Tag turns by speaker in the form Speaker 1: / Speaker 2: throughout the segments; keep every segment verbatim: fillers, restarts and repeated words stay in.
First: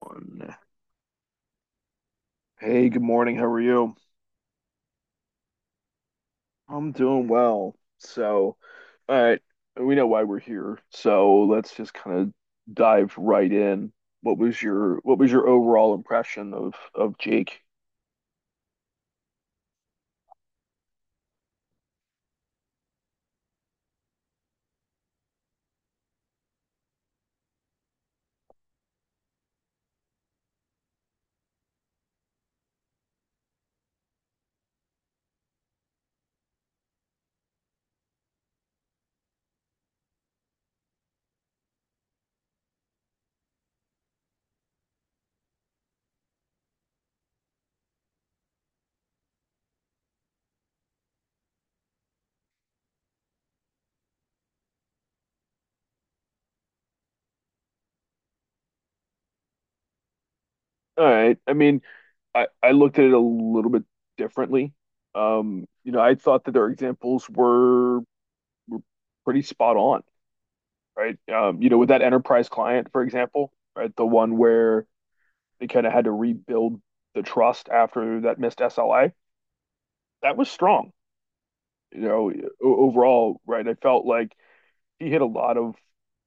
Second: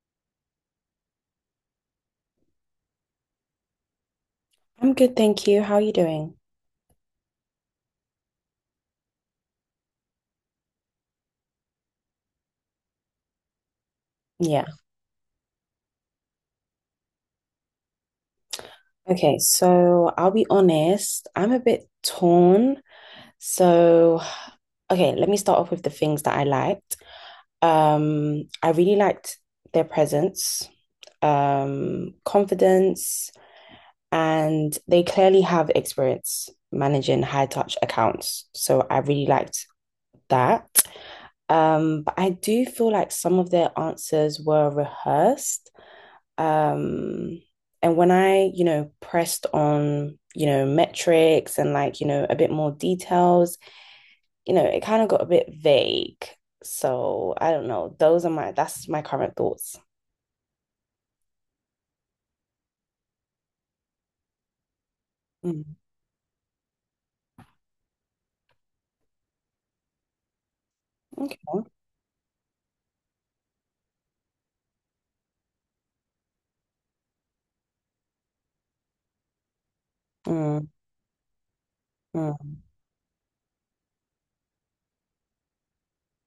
Speaker 1: One. Hey, good morning. How are you?
Speaker 2: I'm good, thank you. How are you doing?
Speaker 1: I'm doing well. So, all right, we know why we're here, so let's just kind of dive right in. What was
Speaker 2: Yeah.
Speaker 1: your what was your overall impression of of Jake?
Speaker 2: Okay, so I'll be honest, I'm a bit torn. So, okay, let me start off with the things that I liked. Um, I really liked their presence, um, confidence, and they clearly have experience managing high touch accounts. So I really liked that. Um, but I do feel like some of their answers were rehearsed. Um, and when I, you know, pressed on, you know, metrics and like, you know, a bit more details, you know, it kind of got a bit vague. So I don't know. Those are my, that's my current thoughts.
Speaker 1: All right. I mean, I I looked at it a little bit differently. Um,
Speaker 2: Mm,
Speaker 1: you know, I thought that their examples were were pretty spot on, right?
Speaker 2: okay.
Speaker 1: Um, you know, with that enterprise client, for example, right? The one where they kind of had to rebuild the trust after that missed S L A. That was
Speaker 2: Mm,
Speaker 1: strong, you know.
Speaker 2: mm,
Speaker 1: Overall, right? I felt like he hit a lot of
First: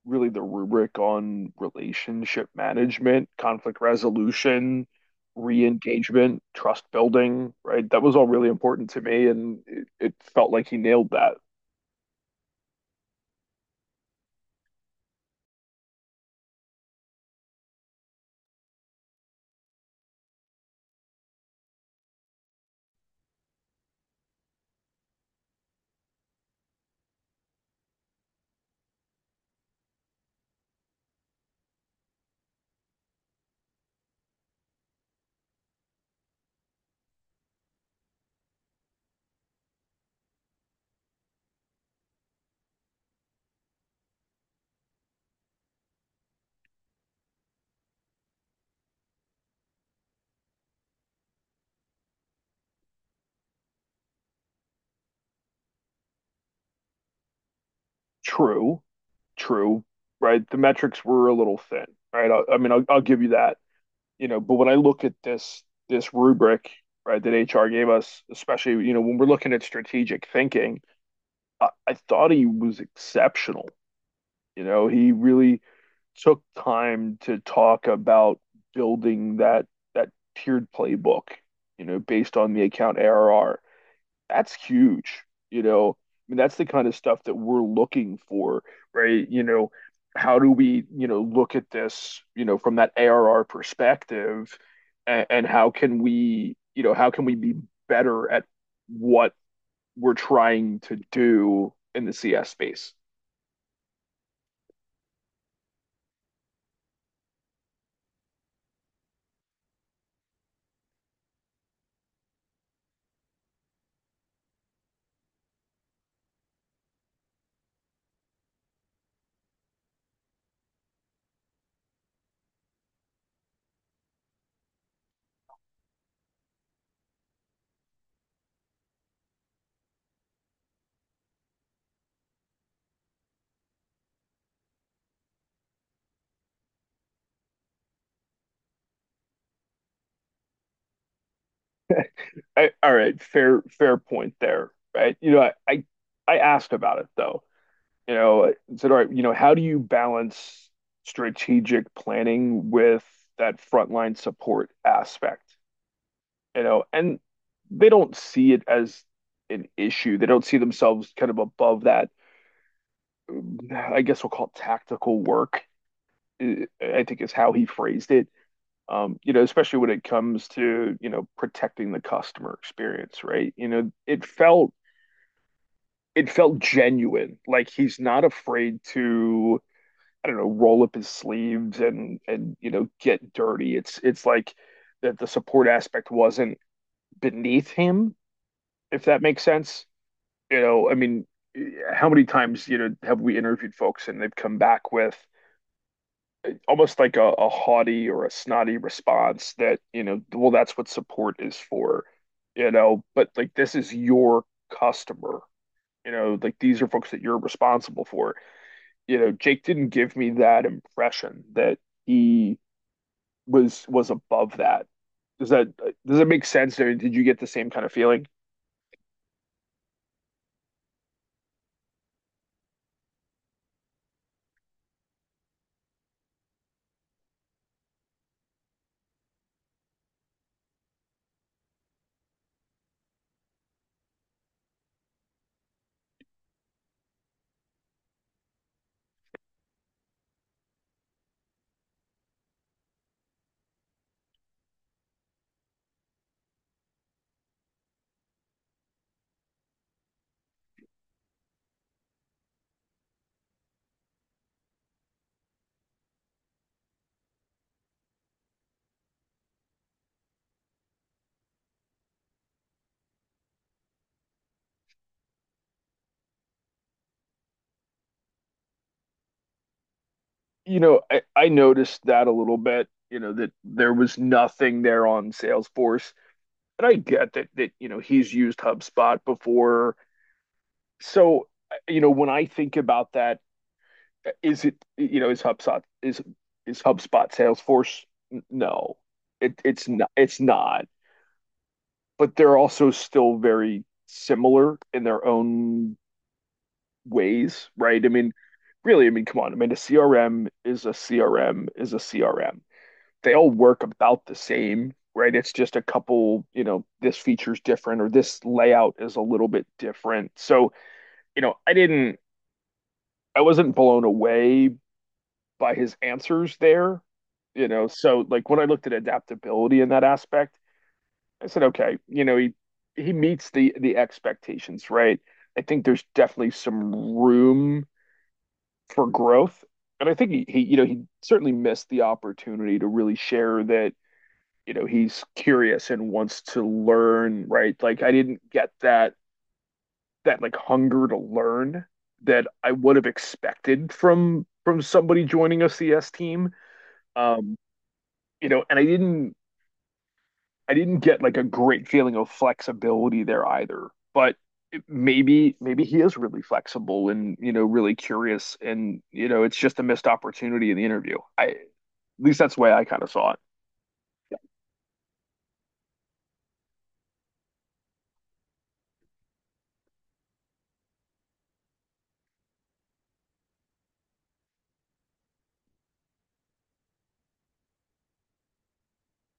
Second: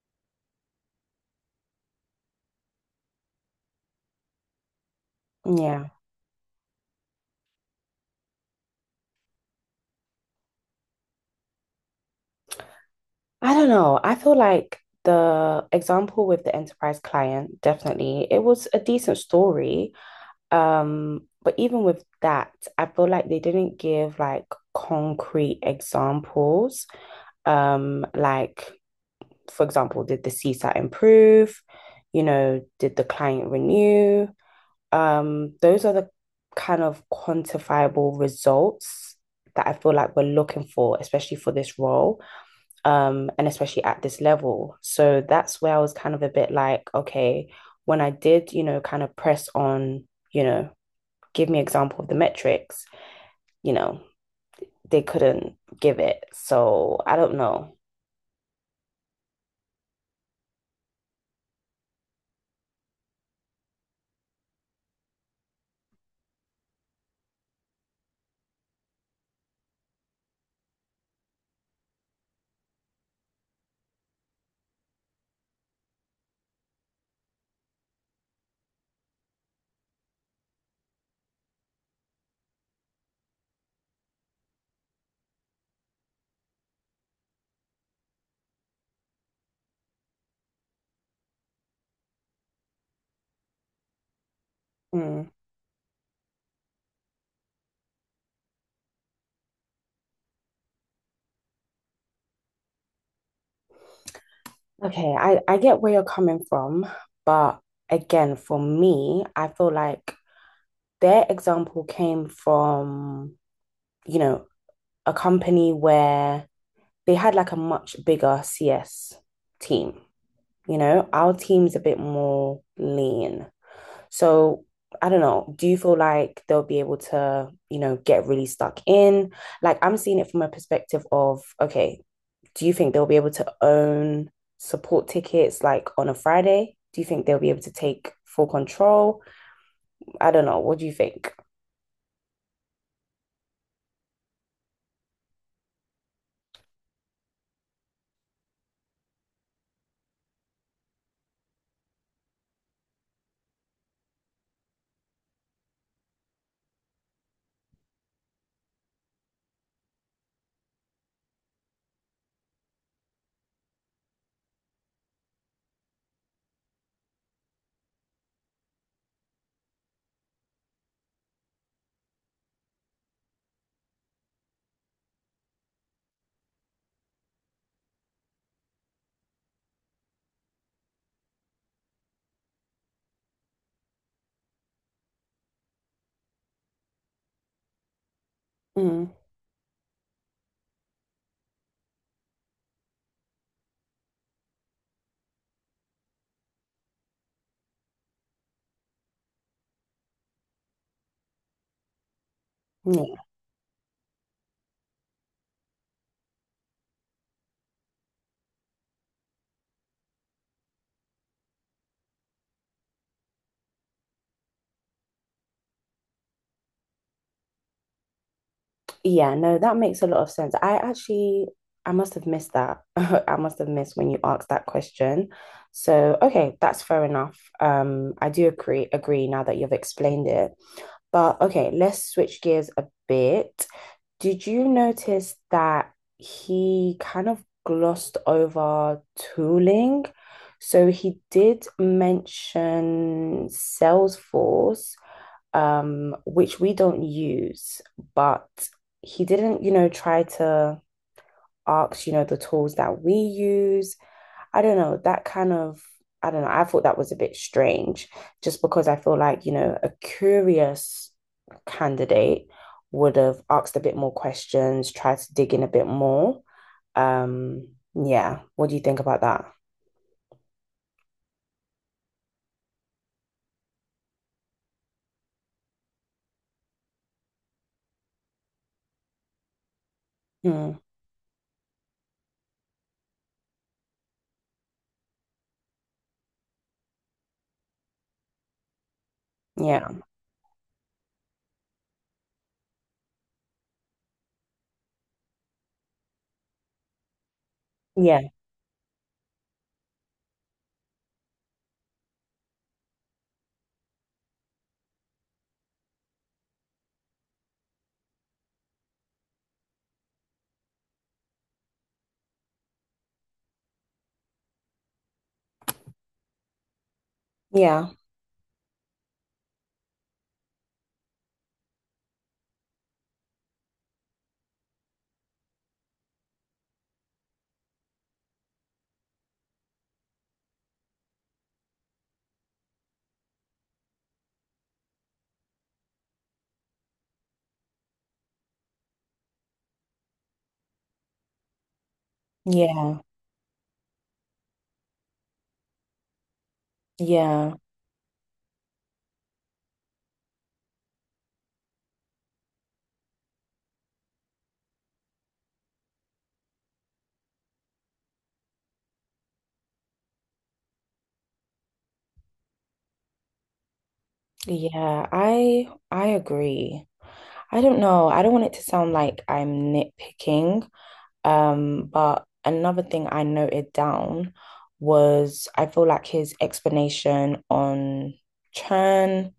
Speaker 1: really the rubric on relationship management, conflict resolution,
Speaker 2: yeah.
Speaker 1: re-engagement, trust building, right? That was all really important to me, and it, it felt like he nailed that.
Speaker 2: I don't know. I feel like the example with the enterprise client, definitely, it was a decent story. Um, but even with that, I feel like they didn't give like concrete examples. Um, like, for example, did the CSAT improve? You know, did the client renew? Um, those are the kind of quantifiable results that I feel like we're looking for, especially for this role, um, and especially at this level. So that's where I was kind of a bit like, okay, when I did, you know, kind of press on, you know, give me an example of the metrics, you know, they couldn't give it. So I don't know.
Speaker 1: True, true, right? The metrics were a little thin, right? I, I mean, I'll, I'll give you that. You know, but when I look at this this rubric, right, that H R gave us, especially, you know, when we're looking at strategic thinking, I, I thought he was exceptional. You know, he really took time to talk about building that that tiered playbook, you know, based on the account A R R. That's huge. You know, I mean, that's the kind of stuff that we're looking for, right? You know, how do we, you know, look at this, you know, from that A R R perspective, and,
Speaker 2: Mm.
Speaker 1: and how can we, you know, how can we be better at what we're trying to do in the C S space?
Speaker 2: Okay, I, I get where you're coming from, but again, for me, I feel like their example came from, you know, a company where they had like a much bigger C S team. You know, our team's a bit more lean. So I don't know, do you feel like they'll be able to, you know, get really stuck in? Like I'm seeing it from a perspective of, okay, do you think they'll be able to own support tickets like on a Friday? Do you think they'll be able to take full control? I don't know. What do you think?
Speaker 1: I, all right, fair fair point there, right? You know, I, I I asked about it, though. You know, I said, all right, you know, how do you balance strategic planning with that frontline support aspect? You know, and they don't see it as an issue. They don't see themselves kind of above that. I guess we'll call it tactical work. eh, I think is how he phrased it. Um, you know, especially when it comes to, you know, protecting the customer experience, right? You know, it felt it felt genuine. Like he's not afraid to, I don't know, roll up his sleeves and and you know get dirty. It's it's like that the support aspect wasn't beneath him, if
Speaker 2: Mm.
Speaker 1: that makes sense. You know, I mean, eh, how many times you know have we interviewed folks and they've come back with almost like a, a haughty or a snotty response that, you know, well, that's what support is for, you know.
Speaker 2: Mm.
Speaker 1: But like this is your customer, you know, like these are folks that you're responsible for. You know, Jake didn't give me that impression that he was was above that. Does that, does it make sense? Or did you get the same kind of feeling?
Speaker 2: Yeah, no, that makes a lot of sense. I actually, I must have missed that. I must have missed when you asked that question. So, okay, that's fair enough. Um, I do agree, agree now that you've explained it. But okay, let's switch gears a bit. Did you notice that he kind of glossed over tooling? So he did mention Salesforce, um, which we don't use, but he didn't, you know, try to ask, you know, the tools that we use. I don't know. that kind of, I don't know, I thought that was a bit strange just because I feel like, you know, a curious candidate would have asked a bit more questions, tried to dig in a bit more. Um, yeah, what do you think about that?
Speaker 1: You know, I, I noticed that a little bit. You know that there was nothing there on Salesforce, and I get that that you know he's used HubSpot before.
Speaker 2: Mm,
Speaker 1: So you know when I think about that, is it, you know, is HubSpot is is HubSpot Salesforce? No, it it's
Speaker 2: yeah,
Speaker 1: not. It's not. But they're also still very similar in their own ways, right? I
Speaker 2: yeah,
Speaker 1: mean, really, I mean, come on. I mean, a C R M is a C R M is a C R M. They all work about the same, right? It's just a couple, you know, this feature's different or this layout is a little bit different. So, you know, I didn't, I wasn't blown away by his answers there, you know.
Speaker 2: yeah,
Speaker 1: So, like when I looked at adaptability in that aspect, I said, okay, you know, he he meets the the expectations, right? I think there's definitely some room for growth. And I think he, he, you know, he certainly missed the opportunity to really share that, you know, he's curious and wants to learn, right? Like I didn't get that that like hunger to learn that I would
Speaker 2: yeah,
Speaker 1: have expected from from somebody joining a C S team.
Speaker 2: yeah,
Speaker 1: Um, you know, and I didn't I didn't get like a great feeling of flexibility there either. But maybe maybe he is really flexible and you know really curious and you know it's just a missed opportunity in the interview. I, at least that's the way I kind of saw it. Yeah.
Speaker 2: yeah. I I agree. I don't know. I don't want it to sound like I'm nitpicking, Um, but another thing I noted down was I feel like his explanation on churn,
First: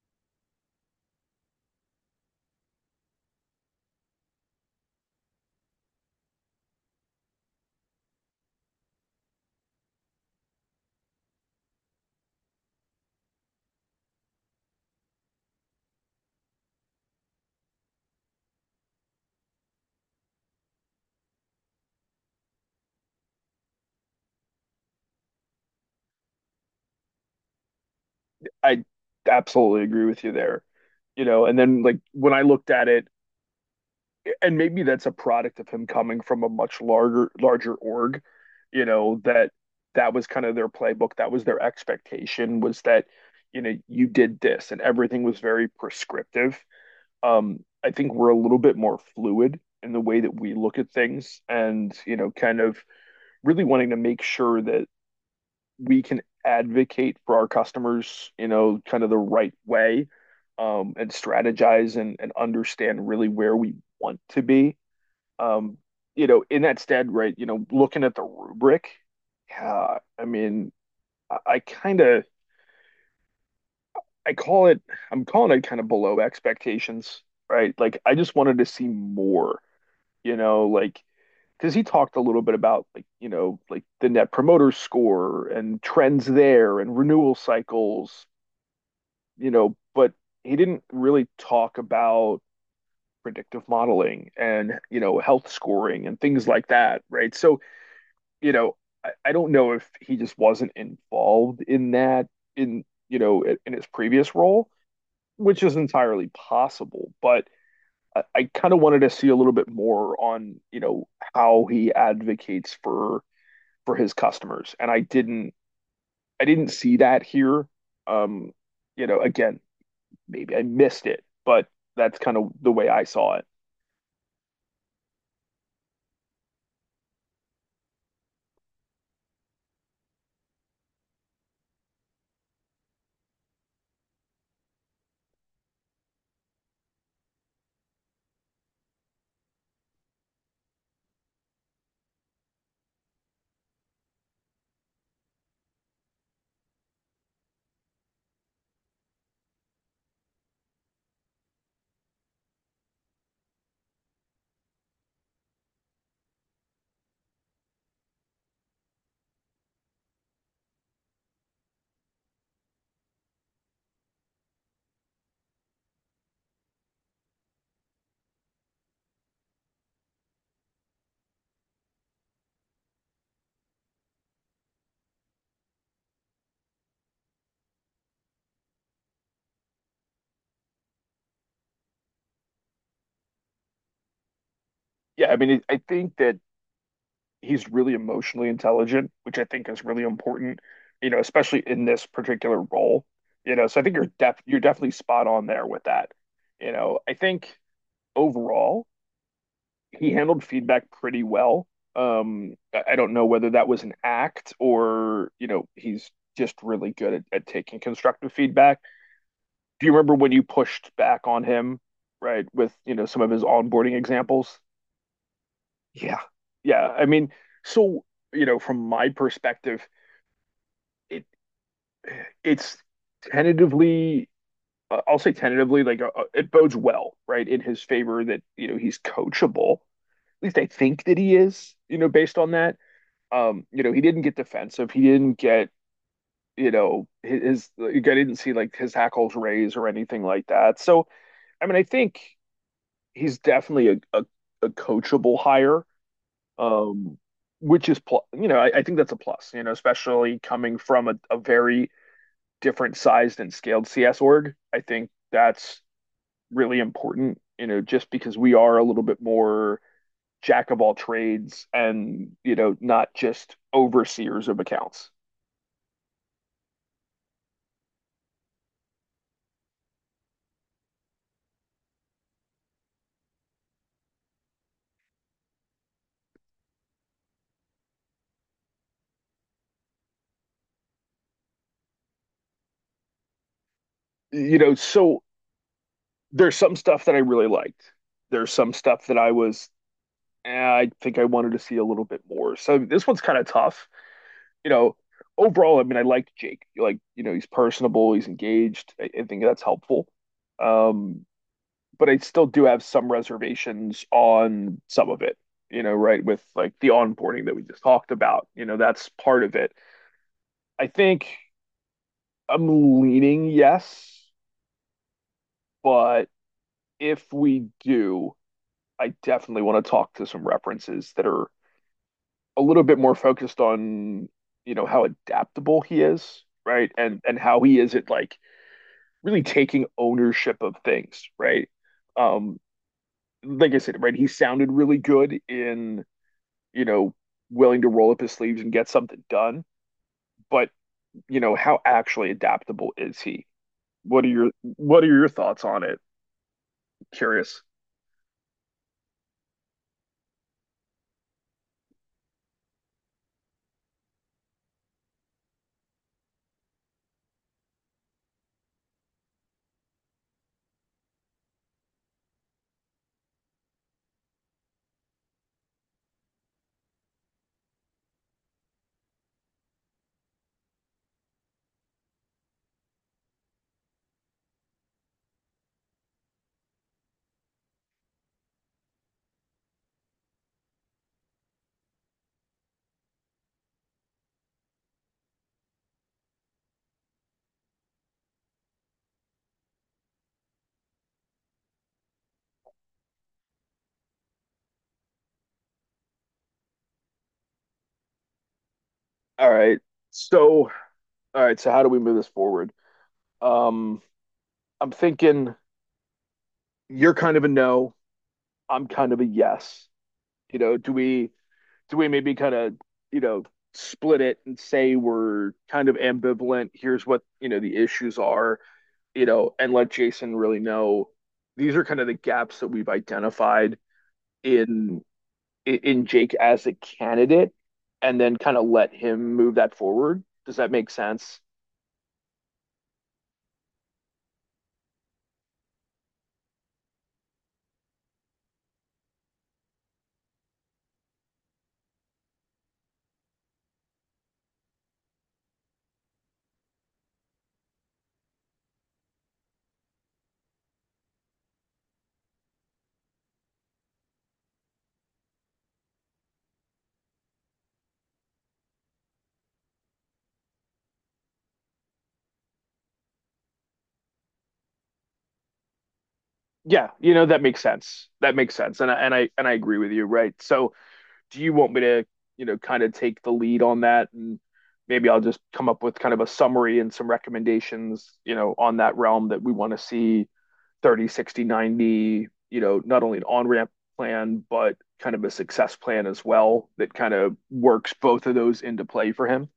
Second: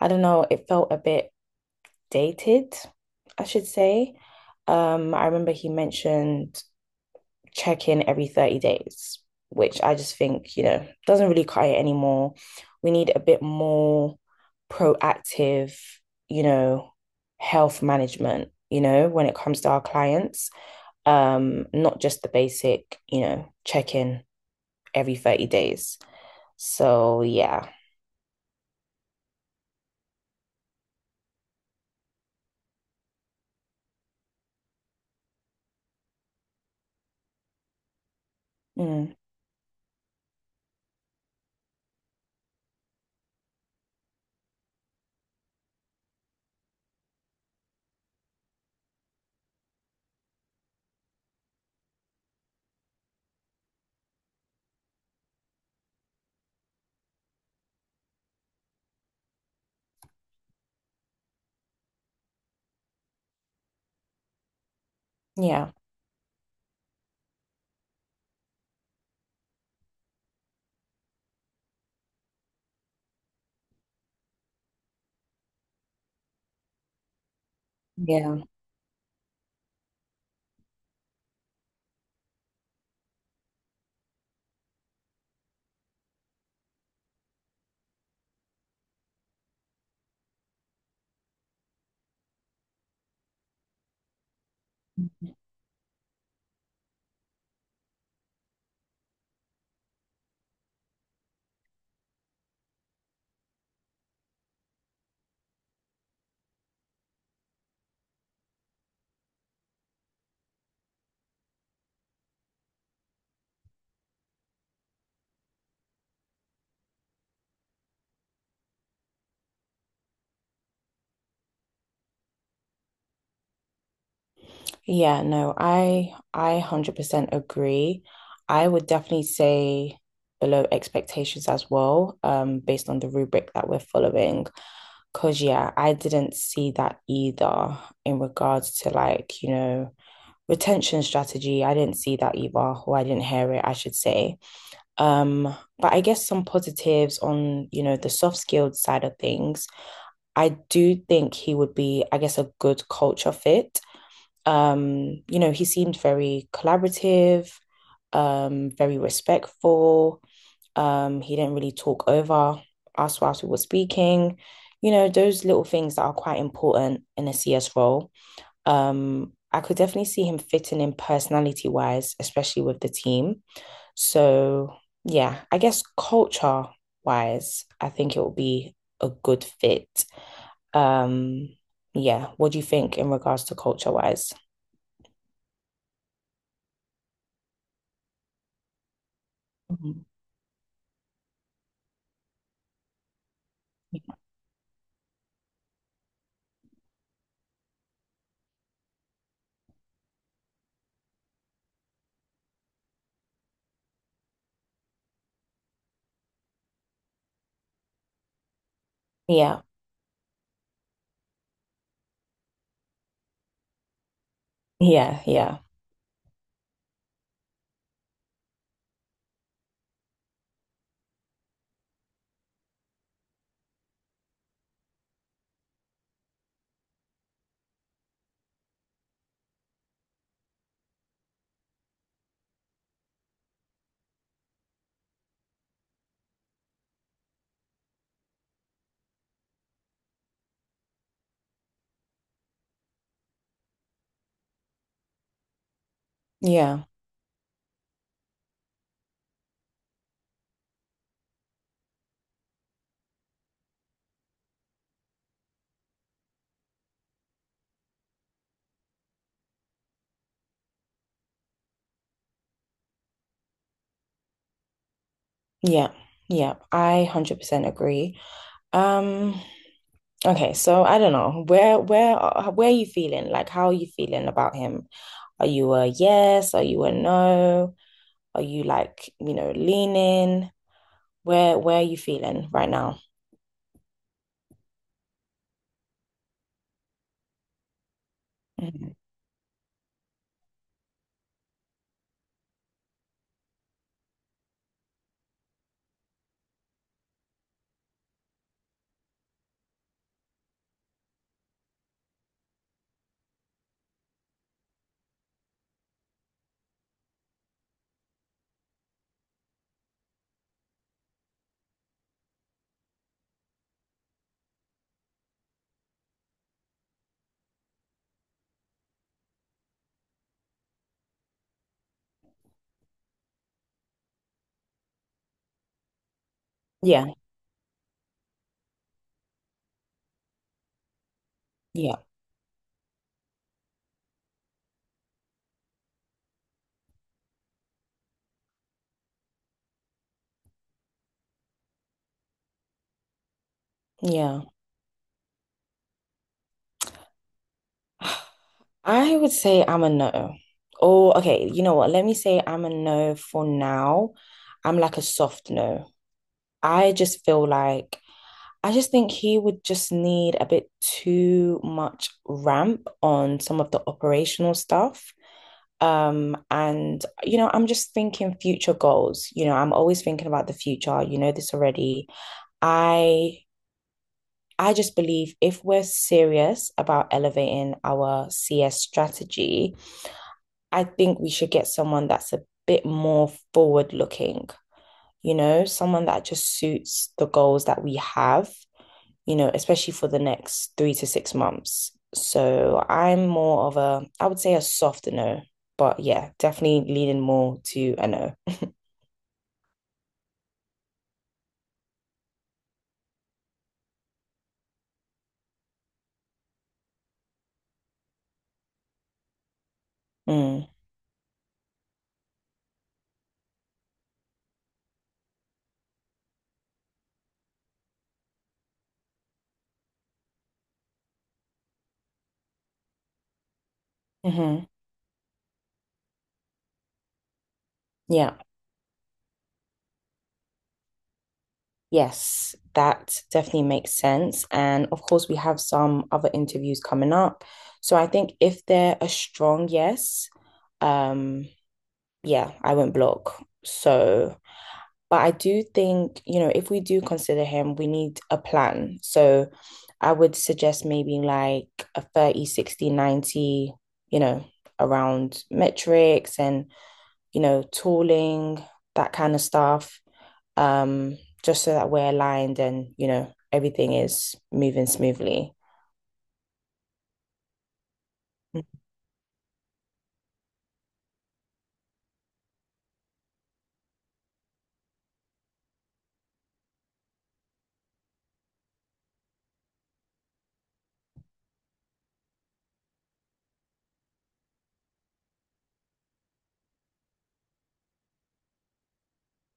Speaker 2: I don't know, it felt a bit dated, I should say. Um, I remember he mentioned check in every thirty days, which I just think, you know, doesn't really cut it anymore. We need a bit more proactive, you know, health management, you know, when it comes to our clients um, not just the basic, you know, check in every thirty days. So yeah.
Speaker 1: I absolutely agree with you there. You know, and then like when I looked at it, and maybe that's a product of him coming from a much larger larger org, you
Speaker 2: Mm,
Speaker 1: know, that that was kind of their playbook, that was their expectation was that, you know, you did this and everything was very prescriptive. Um, I think we're a little bit more fluid in the way that we look at things and, you know, kind of really wanting to make sure that we can advocate for our customers, you know, kind of the right way, um, and strategize and, and understand really where we want to be.
Speaker 2: yeah.
Speaker 1: Um, you know, in that stead, right, you know, looking at the rubric, yeah, I mean, I, I kind of, I call it, I'm calling it kind of below expectations, right? Like, I just
Speaker 2: Yeah.
Speaker 1: wanted to see more, you know, like, because he talked a little bit about like you know like the net promoter score and trends there and renewal cycles, you know, but he didn't really talk about predictive modeling and, you know, health scoring and things like that, right? So, you know, I, I don't know if he just wasn't involved in that in, you know, in, his previous role, which is entirely possible, but I, I kind of wanted to see a little bit more on, you know, how he advocates for for his customers. And I didn't I didn't see that here. Um, you know, again, maybe I missed it, but that's kind of the way I saw it.
Speaker 2: Yeah, no, I I one hundred percent agree. I would definitely say below expectations as well, um, based on the rubric that we're following. Because, yeah, I didn't see that either in regards to like, you know, retention strategy. I didn't see that either, or I didn't hear it, I should say. Um, but I guess some positives on, you know, the soft skilled side of things. I do think he would be, I guess, a good culture fit. Um, you know, he seemed very collaborative, um, very respectful. Um, he didn't really talk over us whilst we were speaking. You know, those little things that are quite important in a C S role. Um, I could definitely see him fitting in personality wise, especially with the team. So, yeah, I guess culture wise, I think it will be a good fit. Um, yeah, what do you think in regards to culture wise?
Speaker 1: Yeah, I mean, I think that he's really emotionally intelligent, which I think is really
Speaker 2: Mhm.
Speaker 1: important, you know, especially in this particular role, you know. So I think you're def you're definitely spot on there with that. You know, I think overall he handled feedback pretty well. Um, I I don't know whether that was an act or, you know, he's just really good at, at taking constructive feedback.
Speaker 2: Yeah,
Speaker 1: Do you remember when you pushed back on him, right, with, you know, some of his onboarding examples?
Speaker 2: yeah, yeah,
Speaker 1: Yeah. Yeah. I mean, so, you know, from my perspective, it it's tentatively, uh, I'll say tentatively, like uh, uh, it bodes well, right, in his favor that, you know, he's coachable. At least I think that he is, you know, based on that. Um, you know, he didn't get defensive. He didn't get, you know, his, his like, I didn't see like his hackles raise or anything like that. So, I mean, I think he's definitely a, a, a coachable hire,
Speaker 2: yeah,
Speaker 1: um, which is, pl- you know, I, I think that's a plus, you know, especially coming from a, a very different sized and scaled C S org. I think that's really important, you know, just because we are a little bit more jack of all trades and, you know, not just overseers of accounts.
Speaker 2: yeah, yeah. I one hundred percent agree. Um, Okay, so I don't know. Where where are- where are you feeling? Like how are you feeling about him? Are you a yes? Are you a no? Are you like, you know, leaning? Where where are you feeling right now?
Speaker 1: You know, so there's some stuff that I really liked. There's some
Speaker 2: Mhm.
Speaker 1: stuff that I was, eh, I think I wanted to see a little bit more. So this one's kind of tough, you know. Overall, I mean, I liked Jake. Like, you know, he's personable, he's engaged. I, I think that's helpful. Um, but I still do have some reservations on some of it, you know, right? With like the onboarding that we just talked about, you know, that's part of it. I think I'm leaning yes, but if we do, I definitely want to talk to some references that are a little bit more focused on, you know, how adaptable he is, right?
Speaker 2: Yeah,
Speaker 1: And and how he isn't like really taking ownership of things, right?
Speaker 2: yeah,
Speaker 1: Um, like I said, right, he sounded really good in, you know, willing to roll up his sleeves and get something done, but you know, how actually adaptable is he? What are
Speaker 2: yeah.
Speaker 1: your what are your thoughts on it? Curious.
Speaker 2: I would say I'm a no. Oh, okay, you know what? Let me say I'm a no for now. I'm like a soft no. I just feel like I just think he would just need a bit too much ramp on some of the operational stuff. Um, and, you know, I'm just thinking future goals. You know, I'm always thinking about the future. You know this already. I I just believe if we're serious about elevating our C S strategy, I think we should get someone that's a bit more forward looking, you know, someone that just suits the goals that we have you know, especially for the next three to six months. So I'm more of a, I would say a soft no, but yeah, definitely leaning more to a no.
Speaker 1: All right. So, all right, so how do we move this forward? Um, I'm thinking you're kind of a no, I'm kind of a yes. You
Speaker 2: Mm.
Speaker 1: know, do we do we maybe kind of, you know, split it and say we're kind of ambivalent. Here's what, you know, the issues are, you know, and let Jason really know these are kind of the gaps that we've identified
Speaker 2: Hmm.
Speaker 1: in in Jake as a candidate, and then
Speaker 2: Yeah.
Speaker 1: kind of let him move that forward. Does that make sense?
Speaker 2: Yes, that definitely makes sense. And of course, we have some other interviews coming up. So I think if they're a strong yes, um, yeah, I won't block. So But I do think, you know, if we do consider him, we need a plan. So I would suggest maybe like a thirty, sixty, ninety, you know, around metrics and, you know, tooling, that kind of stuff. Um, just so that we're aligned and, you know, everything is moving smoothly.
Speaker 1: Yeah, you know, that makes sense, that makes sense. And I, and i and i agree with you, right? So do you want me to, you know, kind of take the lead on that? And maybe I'll just come up with kind of a summary and some recommendations, you know, on that realm that we want to see thirty, sixty, ninety, you know, not only an on ramp plan, but kind of a success plan as well that kind of works both of those into play for him.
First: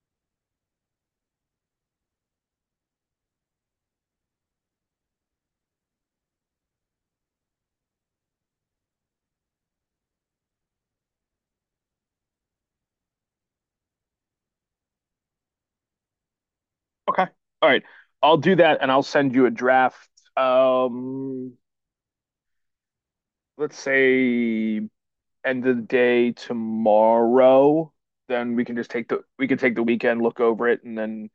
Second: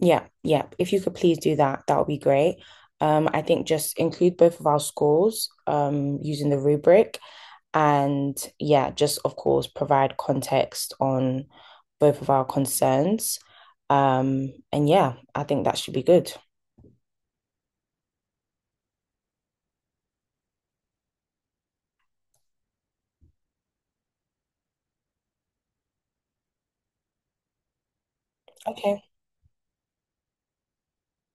Speaker 2: Yeah, yeah. If you could please do that, that would be great. Um, I think just include both of our scores um, using the rubric and yeah, just of course provide context on both of our concerns. Um, and yeah, I think that should be good.
Speaker 1: Okay. All right. I'll do that and I'll send you a draft. Um, let's say end of the day tomorrow, then we can just
Speaker 2: Okay.
Speaker 1: take the we can take the weekend, look over it, and then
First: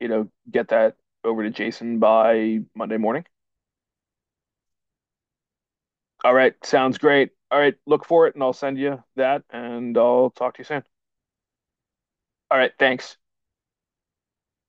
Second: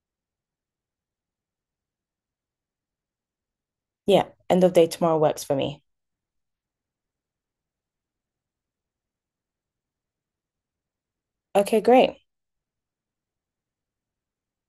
Speaker 1: you know get that over to Jason by Monday morning.
Speaker 2: Yeah, end of day tomorrow works for me.
Speaker 1: All right, sounds great. All right, look for it, and I'll send you that, and I'll talk to you soon.
Speaker 2: Okay, great.
Speaker 1: All right, thanks.